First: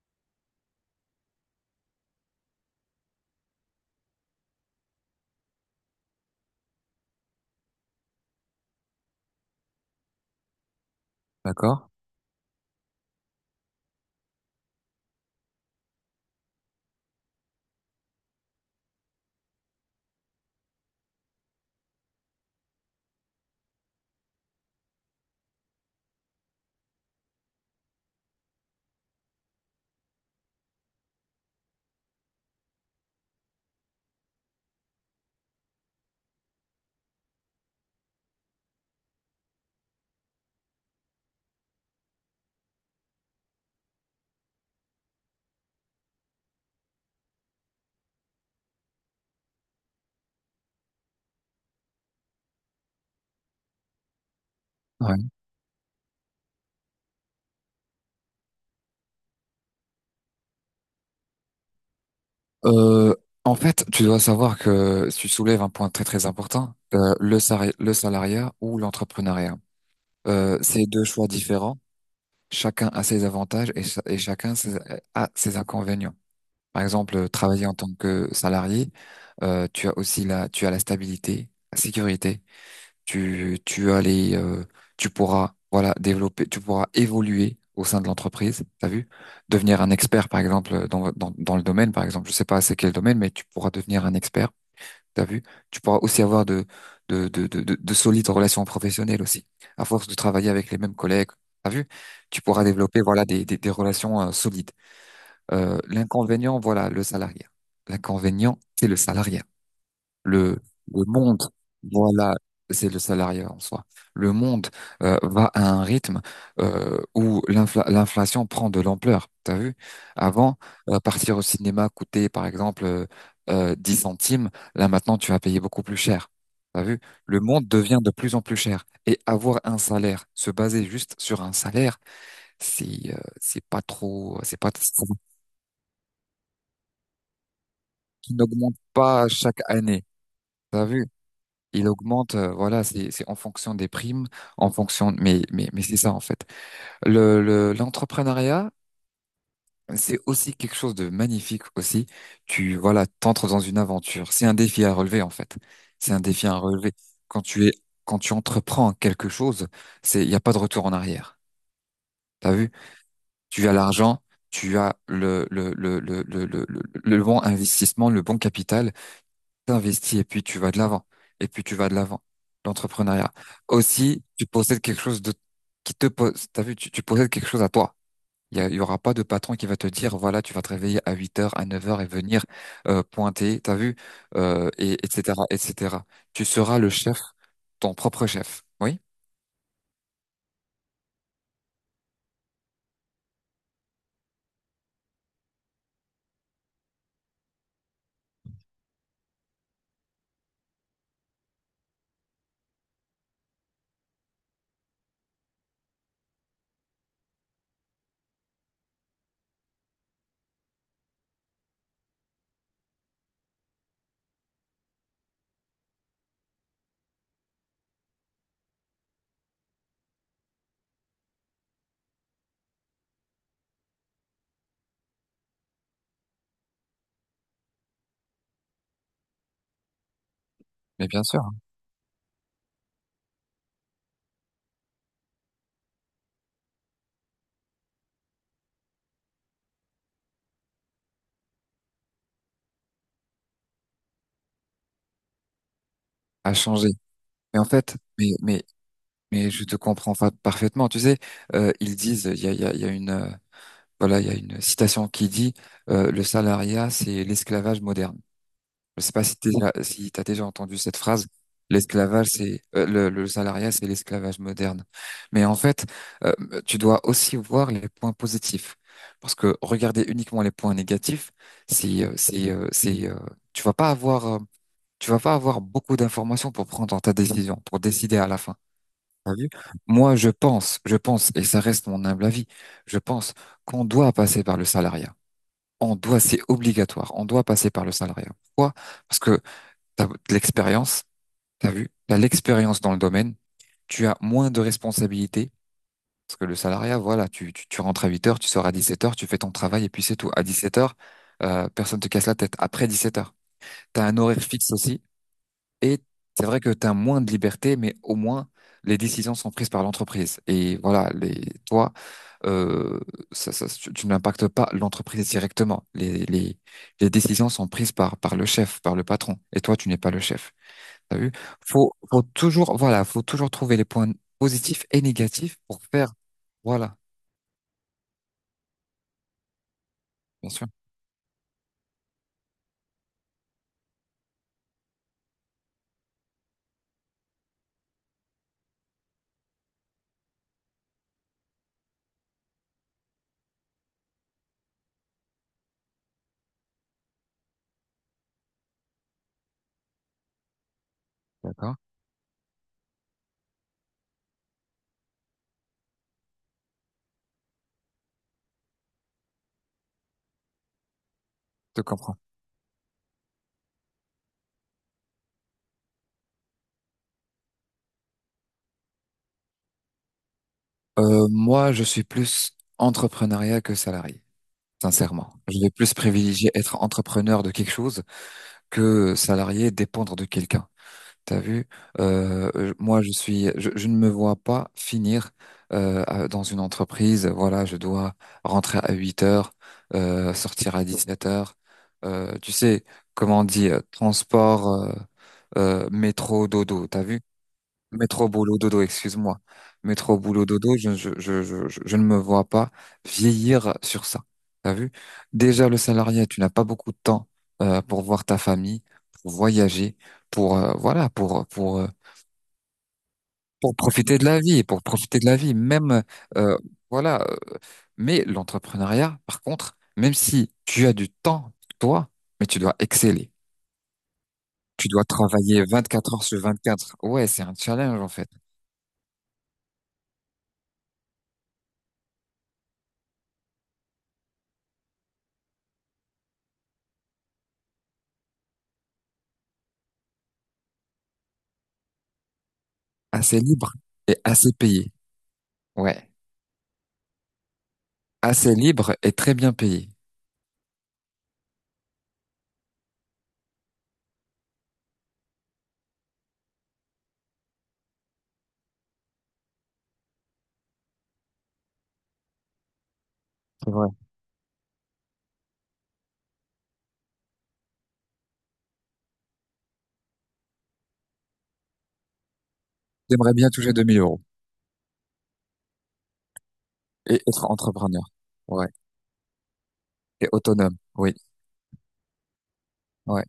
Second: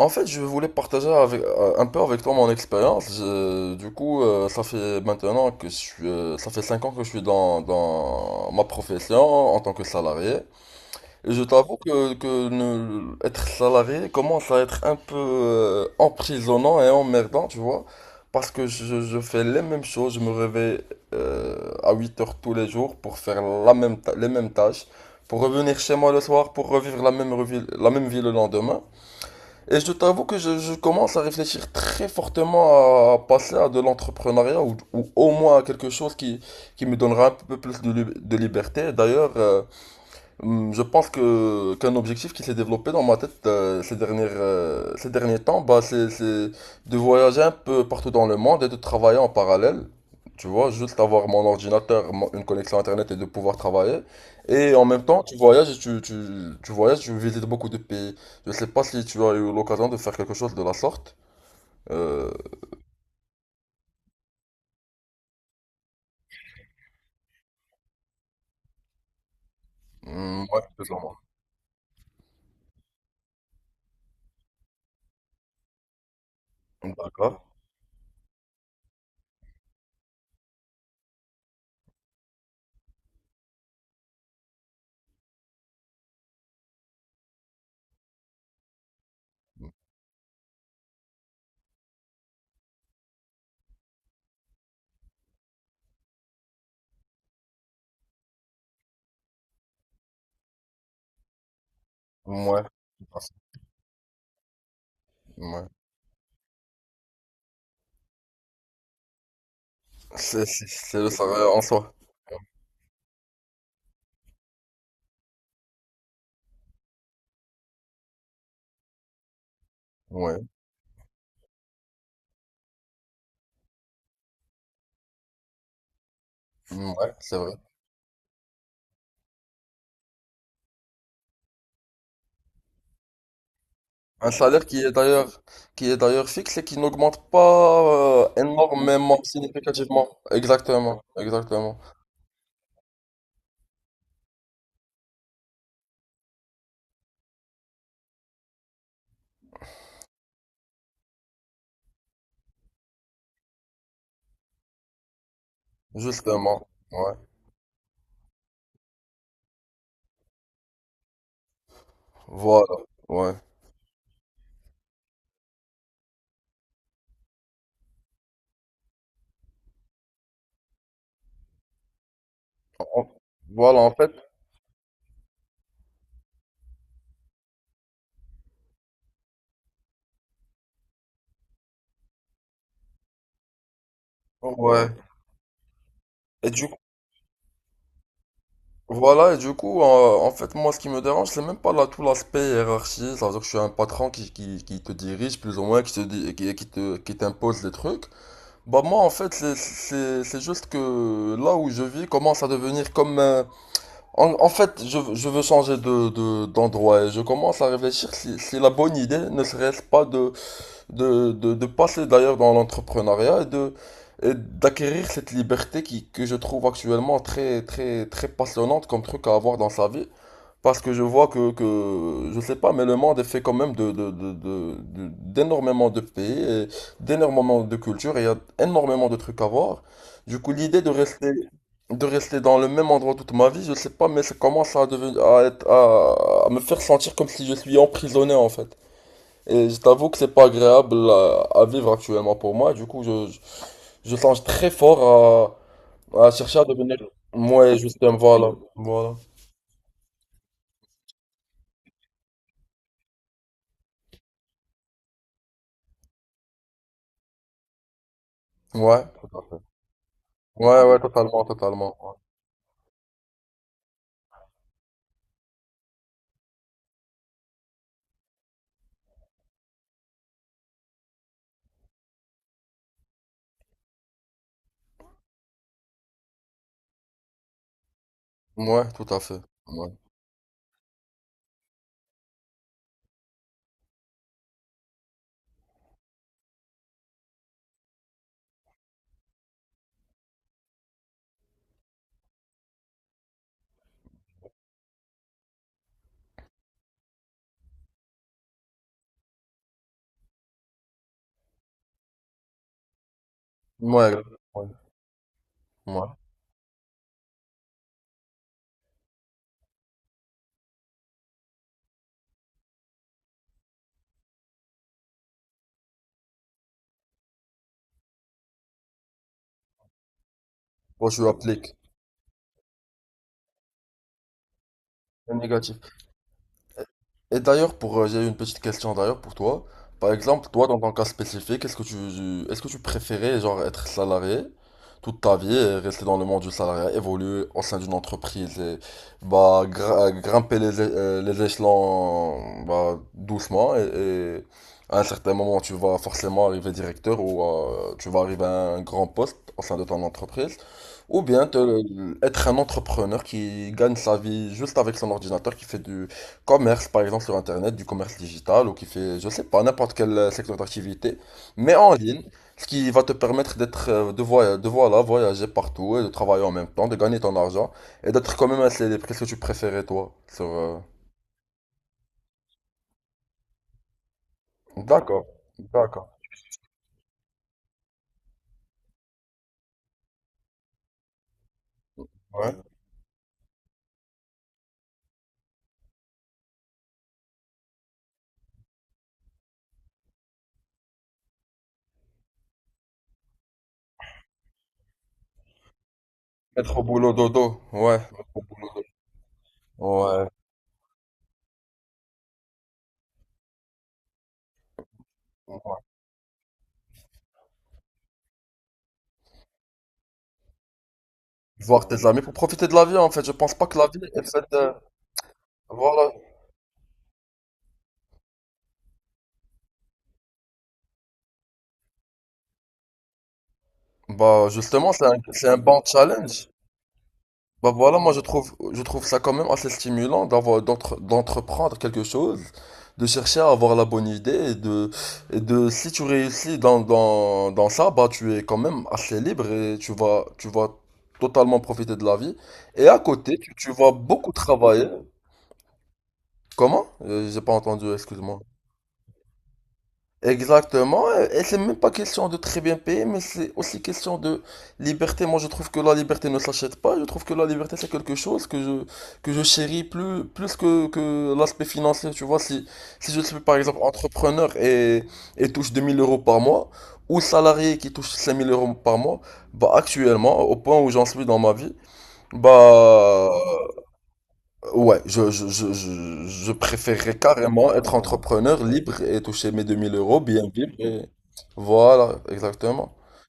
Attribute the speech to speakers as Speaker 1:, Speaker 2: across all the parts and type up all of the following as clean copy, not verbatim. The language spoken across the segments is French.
Speaker 1: En fait, je voulais partager avec, un peu avec toi mon expérience. Du coup, ça fait 5 ans que je suis dans ma profession en tant que salarié. Et je t'avoue
Speaker 2: D'accord.
Speaker 1: que ne- être salarié commence à être un peu emprisonnant et emmerdant, tu vois. Parce que je fais les mêmes choses. Je me réveille à 8 heures tous les jours pour faire les mêmes tâches. Pour revenir chez moi le soir, pour revivre la même vie le lendemain. Et je t'avoue que je commence à réfléchir très fortement à passer à de l'entrepreneuriat ou au moins à quelque chose qui me donnera un peu plus de liberté. D'ailleurs, je pense que qu'un objectif qui s'est développé dans ma tête ces derniers temps, bah, c'est de voyager un peu partout dans le monde et de travailler en parallèle. Tu vois, juste avoir mon ordinateur, une connexion Internet et de pouvoir travailler. Et en même temps,
Speaker 2: Ouais.
Speaker 1: tu voyages et tu voyages, tu visites beaucoup de pays. Je sais pas si tu as eu l'occasion de faire quelque chose de la sorte. Euh,
Speaker 2: Euh, En fait, tu dois savoir que tu soulèves un point très très important, le salariat ou l'entrepreneuriat. Euh,
Speaker 1: ouais,
Speaker 2: c'est
Speaker 1: plus ou
Speaker 2: deux
Speaker 1: moins.
Speaker 2: choix différents. Chacun a ses avantages et, et chacun a ses inconvénients. Par exemple,
Speaker 1: D'accord.
Speaker 2: travailler en tant que salarié, tu as aussi tu as la stabilité, la sécurité, tu, tu as les, euh, tu pourras, voilà, développer, tu pourras évoluer au sein de l'entreprise, t'as vu? Devenir un expert, par exemple, dans le domaine, par exemple, je sais pas c'est quel domaine, mais tu pourras devenir un expert, t'as vu? Tu pourras aussi avoir de solides relations professionnelles aussi, à force de travailler avec les mêmes collègues. T'as vu? Tu
Speaker 1: Ouais.
Speaker 2: pourras développer, voilà, des relations solides.
Speaker 1: Ouais.
Speaker 2: L'inconvénient, voilà, le salariat. L'inconvénient, c'est le salariat
Speaker 1: C'est
Speaker 2: le
Speaker 1: c'est- c'est
Speaker 2: le
Speaker 1: le
Speaker 2: monde,
Speaker 1: Sahara en soi.
Speaker 2: voilà, c'est le salariat en soi. Le monde va à un rythme où l'inflation prend de l'ampleur. T'as vu?
Speaker 1: Ouais.
Speaker 2: Avant, partir au cinéma coûtait par exemple 10 centimes. Là maintenant, tu vas payer beaucoup plus cher. T'as vu?
Speaker 1: Ouais, c'est
Speaker 2: Le
Speaker 1: vrai.
Speaker 2: monde devient de plus en plus cher. Et avoir un salaire, se baser juste sur un salaire, c'est pas
Speaker 1: Un
Speaker 2: trop, c'est
Speaker 1: salaire
Speaker 2: pas,
Speaker 1: qui est d'ailleurs fixe et qui n'augmente pas
Speaker 2: qui n'augmente
Speaker 1: énormément,
Speaker 2: pas chaque année.
Speaker 1: significativement.
Speaker 2: T'as
Speaker 1: Exactement,
Speaker 2: vu?
Speaker 1: exactement.
Speaker 2: Il augmente, voilà, c'est en fonction des primes, en fonction, mais c'est ça en fait. Le l'entrepreneuriat, c'est aussi quelque chose de magnifique aussi. Tu, voilà, t'entres dans une aventure. C'est un défi à relever en fait. C'est un défi à
Speaker 1: Justement.
Speaker 2: relever.
Speaker 1: Ouais.
Speaker 2: Quand tu es Quand tu entreprends quelque chose, c'est il y a pas de retour en arrière. T'as
Speaker 1: Voilà.
Speaker 2: vu?
Speaker 1: Ouais.
Speaker 2: Tu as l'argent, tu as le bon investissement, le bon capital. T'investis et puis tu vas de l'avant. Et puis tu vas de l'avant.
Speaker 1: En-
Speaker 2: L'entrepreneuriat.
Speaker 1: Voilà, en fait.
Speaker 2: Aussi, tu possèdes quelque chose de qui te pose. T'as vu, tu possèdes quelque chose à toi. Il y aura pas de patron qui va te dire, voilà, tu vas te réveiller à 8 heures, à 9 heures et venir pointer, t'as vu,
Speaker 1: Ouais.
Speaker 2: et, etc., etc. Tu
Speaker 1: Et du
Speaker 2: seras le chef, ton propre chef. Oui,
Speaker 1: voilà, et du coup, en fait, moi, ce qui me dérange, c'est même pas là tout l'aspect hiérarchie. C'est-à-dire que je suis un patron qui te dirige plus ou moins, qui te dit, qui t'impose des trucs. Bah moi, en fait, c'est juste que là où je vis commence à devenir comme. En fait, je veux changer d'endroit et je commence à réfléchir si la bonne idée ne serait-ce pas de passer d'ailleurs dans l'entrepreneuriat et d'acquérir cette liberté que je trouve actuellement très, très, très passionnante comme truc à avoir dans sa vie. Parce que je vois je sais pas, mais le monde est fait quand même d'énormément de pays et d'énormément de cultures et il y a énormément de trucs à voir. Du coup, l'idée
Speaker 2: mais bien sûr, hein,
Speaker 1: de rester dans le même endroit toute ma vie, je sais pas, mais ça commence à devenir, à me faire sentir comme si je suis emprisonné en fait. Et je t'avoue que c'est pas agréable à vivre actuellement pour moi. Du coup, je songe très fort à
Speaker 2: à
Speaker 1: chercher à
Speaker 2: changer.
Speaker 1: devenir
Speaker 2: Mais en
Speaker 1: moi
Speaker 2: fait,
Speaker 1: Justin. Voilà, voilà.
Speaker 2: je te comprends parfaitement. Tu sais, ils disent, il y a, il y a, il y a une, voilà, il y a une citation qui dit le salariat, c'est l'esclavage moderne. Je ne
Speaker 1: Ouais,
Speaker 2: sais pas
Speaker 1: tout à fait.
Speaker 2: si t'as déjà entendu
Speaker 1: Ouais,
Speaker 2: cette
Speaker 1: ouais,
Speaker 2: phrase.
Speaker 1: totalement, totalement.
Speaker 2: L'esclavage, le salariat, c'est l'esclavage moderne. Mais en fait, euh, tu dois aussi voir les points positifs, parce que regarder uniquement les points négatifs, c'est tu vas pas avoir euh, tu vas pas avoir beaucoup d'informations pour prendre ta décision, pour décider à la fin.
Speaker 1: Ouais, ouais, tout à
Speaker 2: T'as
Speaker 1: fait.
Speaker 2: vu?
Speaker 1: Ouais,
Speaker 2: Moi, je pense, et ça reste mon humble avis, je pense qu'on doit passer par le salariat. On doit, c'est obligatoire. On doit passer par le salariat. Pourquoi? Parce que t'as de l'expérience, t'as vu, t'as l'expérience dans le domaine, tu as moins de responsabilités. Parce que le salariat, voilà, tu rentres à 8 heures, tu sors à 17 heures, tu fais ton travail et puis c'est tout. À 17 heures, personne te casse la tête. Après 17 heures, t'as
Speaker 1: ouais,
Speaker 2: un
Speaker 1: ouais.
Speaker 2: horaire fixe aussi et
Speaker 1: Ouais.
Speaker 2: c'est vrai que t'as moins de liberté, mais au moins les décisions sont prises par l'entreprise. Et voilà, toi, euh, tu n'impactes pas l'entreprise directement. Les décisions sont prises par le chef, par le patron. Et toi, tu n'es pas le chef.
Speaker 1: Moi,
Speaker 2: T'as
Speaker 1: je
Speaker 2: vu?
Speaker 1: l'applique.
Speaker 2: Faut toujours, voilà, faut toujours trouver les points positifs et
Speaker 1: C'est
Speaker 2: négatifs
Speaker 1: négatif.
Speaker 2: pour faire. Voilà,
Speaker 1: Et d'ailleurs, j'ai une petite question d'ailleurs pour toi. Par exemple,
Speaker 2: bien
Speaker 1: toi,
Speaker 2: sûr.
Speaker 1: dans ton cas spécifique, est-ce que tu préférais genre être salarié toute ta vie et rester dans le monde du salariat, évoluer au sein d'une entreprise et bah grimper les échelons bah, doucement et à un certain moment, tu vas forcément arriver directeur ou tu vas arriver à un grand poste au sein de ton entreprise. Ou bien
Speaker 2: D'accord?
Speaker 1: être un entrepreneur qui gagne sa vie juste avec son ordinateur, qui fait du commerce, par exemple, sur Internet, du commerce digital, ou qui fait, je sais pas, n'importe quel secteur d'activité, mais
Speaker 2: Je te
Speaker 1: en
Speaker 2: comprends.
Speaker 1: ligne, ce qui va te permettre d'être, de voya- de voilà, voyager partout et de travailler en même temps, de gagner ton argent et d'être quand même un célèbre. Qu'est-ce que tu préférais, toi, sur,
Speaker 2: Moi, je suis plus entrepreneuriat que salarié.
Speaker 1: D'accord,
Speaker 2: Sincèrement, je vais plus
Speaker 1: d'accord,
Speaker 2: privilégier être entrepreneur de quelque chose que salarié dépendre de quelqu'un. T'as vu,
Speaker 1: ouais.
Speaker 2: moi je ne me vois pas finir dans une entreprise. Voilà, je dois rentrer à 8 heures, sortir à 17 heures. Tu sais, comment on dit, transport, métro,
Speaker 1: Être au
Speaker 2: dodo. T'as
Speaker 1: boulot
Speaker 2: vu?
Speaker 1: dodo, ouais. Être
Speaker 2: Métro
Speaker 1: au
Speaker 2: boulot
Speaker 1: boulot
Speaker 2: dodo,
Speaker 1: dodo.
Speaker 2: excuse-moi. Métro
Speaker 1: Ouais,
Speaker 2: boulot dodo, je ne me vois pas vieillir sur ça. T'as vu? Déjà, le salarié, tu n'as pas beaucoup de temps pour voir ta famille, pour voyager, pour euh, voilà, pour pour
Speaker 1: voir
Speaker 2: euh,
Speaker 1: tes amis pour profiter de la vie en fait. Je pense pas
Speaker 2: pour
Speaker 1: que la vie
Speaker 2: profiter de
Speaker 1: est
Speaker 2: la
Speaker 1: faite,
Speaker 2: vie, pour profiter de la vie. Même
Speaker 1: voilà.
Speaker 2: euh, voilà. Mais l'entrepreneuriat, par contre, même si tu as du temps pour toi, mais tu dois exceller.
Speaker 1: Bah
Speaker 2: Tu
Speaker 1: justement
Speaker 2: dois
Speaker 1: c'est un
Speaker 2: travailler
Speaker 1: bon
Speaker 2: 24 heures sur
Speaker 1: challenge.
Speaker 2: 24. Ouais, c'est un
Speaker 1: Bah voilà,
Speaker 2: challenge en
Speaker 1: moi
Speaker 2: fait.
Speaker 1: je trouve ça quand même assez stimulant d'entreprendre quelque chose, de chercher à avoir la bonne idée et de si tu réussis dans ça, bah tu es quand même assez libre et tu vas totalement profiter de la vie. Et à côté,
Speaker 2: Assez
Speaker 1: tu
Speaker 2: libre
Speaker 1: vas
Speaker 2: et
Speaker 1: beaucoup
Speaker 2: assez
Speaker 1: travailler.
Speaker 2: payé. Ouais.
Speaker 1: Comment? J'ai pas entendu, excuse-moi.
Speaker 2: Assez libre et très bien payé.
Speaker 1: Exactement, et c'est même pas question de très bien payer, mais c'est aussi question de liberté. Moi, je trouve que la liberté ne s'achète pas. Je trouve que la liberté, c'est quelque chose que je chéris plus, plus que l'aspect financier. Tu vois, si je suis par
Speaker 2: C'est
Speaker 1: exemple
Speaker 2: vrai.
Speaker 1: entrepreneur et touche 2000 € par mois, ou salarié qui touche 5000 € par mois, bah, actuellement, au point où j'en suis dans ma vie, bah,
Speaker 2: J'aimerais bien toucher 2000 €
Speaker 1: ouais, je préférerais
Speaker 2: et être
Speaker 1: carrément être
Speaker 2: entrepreneur.
Speaker 1: entrepreneur
Speaker 2: Ouais.
Speaker 1: libre et toucher mes 2000 euros,
Speaker 2: Et
Speaker 1: bien vivre.
Speaker 2: autonome. Oui.
Speaker 1: Voilà, exactement.
Speaker 2: Ouais.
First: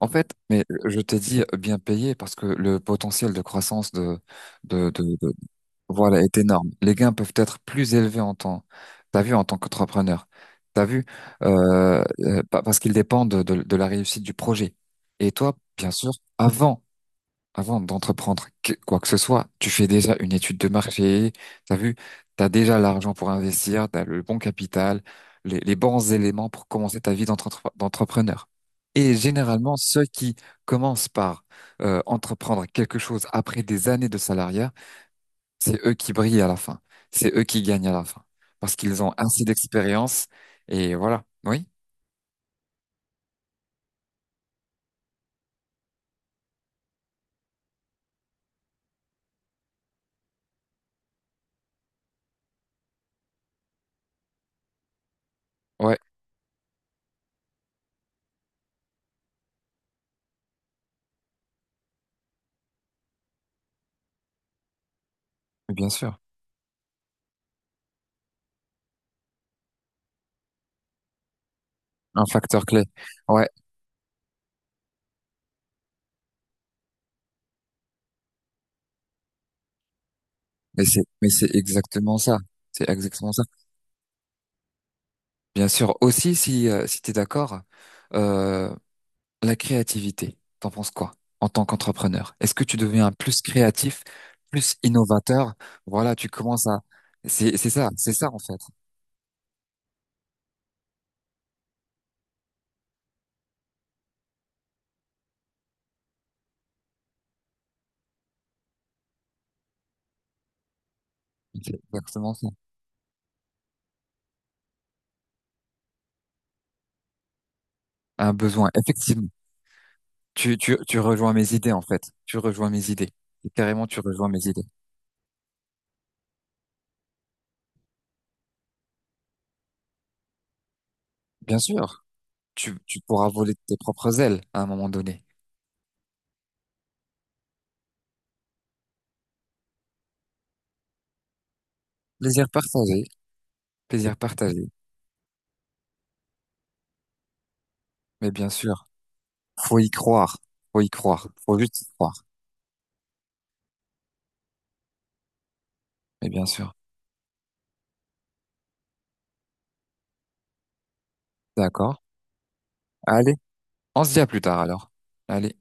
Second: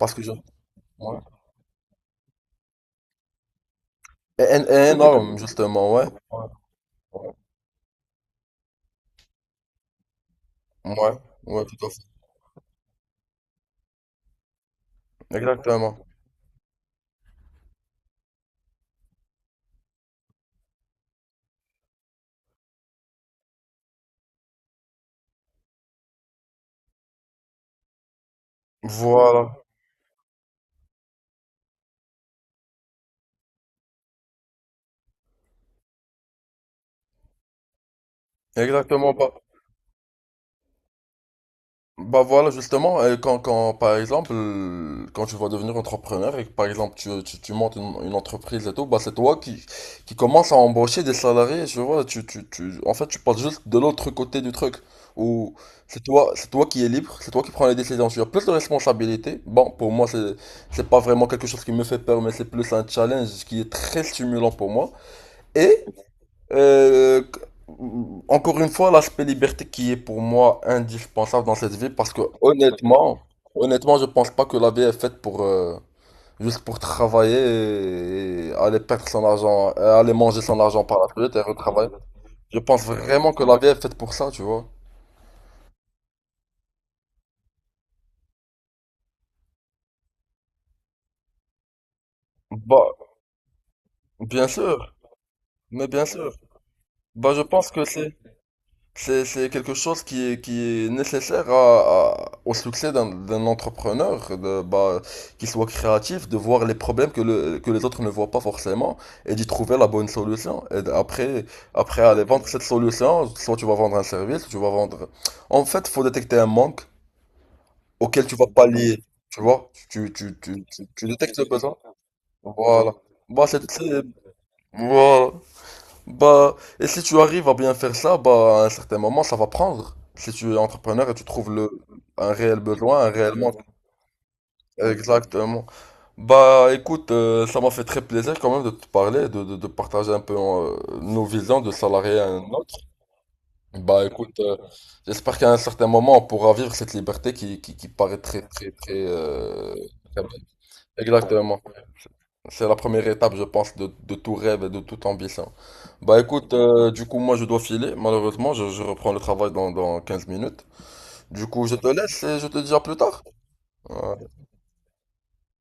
Speaker 2: En
Speaker 1: que je.
Speaker 2: fait, mais je t'ai
Speaker 1: Ouais.
Speaker 2: dit bien payé parce que le potentiel de croissance
Speaker 1: Et
Speaker 2: de, de, de-
Speaker 1: énorme, justement, ouais.
Speaker 2: voilà, est énorme. Les gains peuvent être plus élevés en temps. T'as vu, en tant qu'entrepreneur. T'as vu,
Speaker 1: Ouais, ouais, tout à fait.
Speaker 2: parce qu'ils dépendent de la réussite du projet. Et toi, bien
Speaker 1: Exactement.
Speaker 2: sûr, avant Avant d'entreprendre quoi que ce soit, tu fais déjà une étude de marché, t'as vu, t'as déjà l'argent pour investir, t'as le bon capital, les bons éléments pour commencer ta vie d'entrepreneur. Et
Speaker 1: Voilà.
Speaker 2: généralement, ceux qui commencent par entreprendre quelque chose après des années de salariat, c'est eux qui brillent à la fin, c'est eux qui gagnent à la fin, parce qu'ils ont
Speaker 1: Exactement pas.
Speaker 2: assez d'expérience et voilà. Oui,
Speaker 1: Bah voilà, justement, par exemple, quand tu vas devenir entrepreneur et que, par exemple, tu montes une entreprise et tout, bah c'est toi qui commence à embaucher des salariés, tu vois, en fait, tu passes juste de l'autre côté du truc, où
Speaker 2: ouais,
Speaker 1: c'est toi qui es libre, c'est toi qui prends les décisions, tu as plus de responsabilités. Bon, pour moi, c'est pas vraiment quelque chose qui me fait peur, mais c'est plus un challenge qui est très stimulant pour moi. Et,
Speaker 2: bien sûr,
Speaker 1: euh, encore une fois, l'aspect liberté qui est pour moi indispensable dans cette vie parce que
Speaker 2: un facteur clé.
Speaker 1: honnêtement,
Speaker 2: Ouais,
Speaker 1: honnêtement, je pense pas que la vie est faite pour juste pour travailler et aller perdre son argent, et aller manger son argent par la
Speaker 2: mais
Speaker 1: fenêtre et
Speaker 2: c'est
Speaker 1: retravailler.
Speaker 2: exactement ça,
Speaker 1: Je pense
Speaker 2: c'est exactement
Speaker 1: vraiment
Speaker 2: ça.
Speaker 1: que la vie est faite pour ça, tu vois.
Speaker 2: Bien sûr. Aussi, si tu es d'accord, euh, la créativité, t'en penses quoi en tant qu'entrepreneur? Est-ce que tu
Speaker 1: Bah,
Speaker 2: deviens plus créatif,
Speaker 1: bien
Speaker 2: plus
Speaker 1: sûr,
Speaker 2: innovateur?
Speaker 1: mais bien
Speaker 2: Voilà, tu
Speaker 1: sûr.
Speaker 2: commences à...
Speaker 1: Bah, je pense
Speaker 2: C'est ça en fait.
Speaker 1: C'est quelque chose qui est nécessaire au succès d'un entrepreneur, de, bah, qu'il soit créatif, de voir les problèmes que les autres ne voient pas forcément et d'y trouver la bonne solution. Et d- après,
Speaker 2: C'est
Speaker 1: après aller
Speaker 2: exactement
Speaker 1: vendre
Speaker 2: ça.
Speaker 1: cette solution, soit tu vas vendre un service, tu vas vendre. En fait, faut détecter un manque auquel
Speaker 2: Un
Speaker 1: tu vas
Speaker 2: besoin.
Speaker 1: pallier,
Speaker 2: Effectivement,
Speaker 1: tu vois?
Speaker 2: tu
Speaker 1: Tu
Speaker 2: rejoins
Speaker 1: détectes le
Speaker 2: mes idées
Speaker 1: besoin.
Speaker 2: en fait. Tu rejoins mes
Speaker 1: Voilà.
Speaker 2: idées.
Speaker 1: Bah,
Speaker 2: Et carrément, tu rejoins mes idées.
Speaker 1: voilà. Bah, et si tu arrives à bien faire ça, bah, à un certain moment, ça va prendre. Si tu es entrepreneur et tu trouves
Speaker 2: Bien sûr,
Speaker 1: un réel
Speaker 2: tu
Speaker 1: besoin, un
Speaker 2: pourras
Speaker 1: réel
Speaker 2: voler
Speaker 1: manque.
Speaker 2: de tes propres ailes à un moment donné.
Speaker 1: Exactement. Bah, écoute, ça m'a fait très plaisir quand même de te parler, de partager un peu nos visions de salarié à un
Speaker 2: Plaisir
Speaker 1: autre.
Speaker 2: partagé,
Speaker 1: Bah,
Speaker 2: plaisir
Speaker 1: écoute,
Speaker 2: partagé.
Speaker 1: j'espère qu'à un certain moment, on pourra vivre cette liberté qui paraît
Speaker 2: Mais
Speaker 1: très,
Speaker 2: bien
Speaker 1: très,
Speaker 2: sûr, faut y
Speaker 1: très
Speaker 2: croire.
Speaker 1: belle.
Speaker 2: Faut y croire. Faut
Speaker 1: Exactement.
Speaker 2: juste y croire.
Speaker 1: C'est la première étape, je pense, de tout rêve et de toute ambition. Bah
Speaker 2: Mais bien
Speaker 1: écoute,
Speaker 2: sûr.
Speaker 1: du coup, moi je dois filer. Malheureusement, je reprends le travail dans 15 minutes. Du coup, je te
Speaker 2: D'accord.
Speaker 1: laisse et je te dis à plus tard.
Speaker 2: Allez, on se dit à
Speaker 1: Euh,
Speaker 2: plus tard alors. Allez.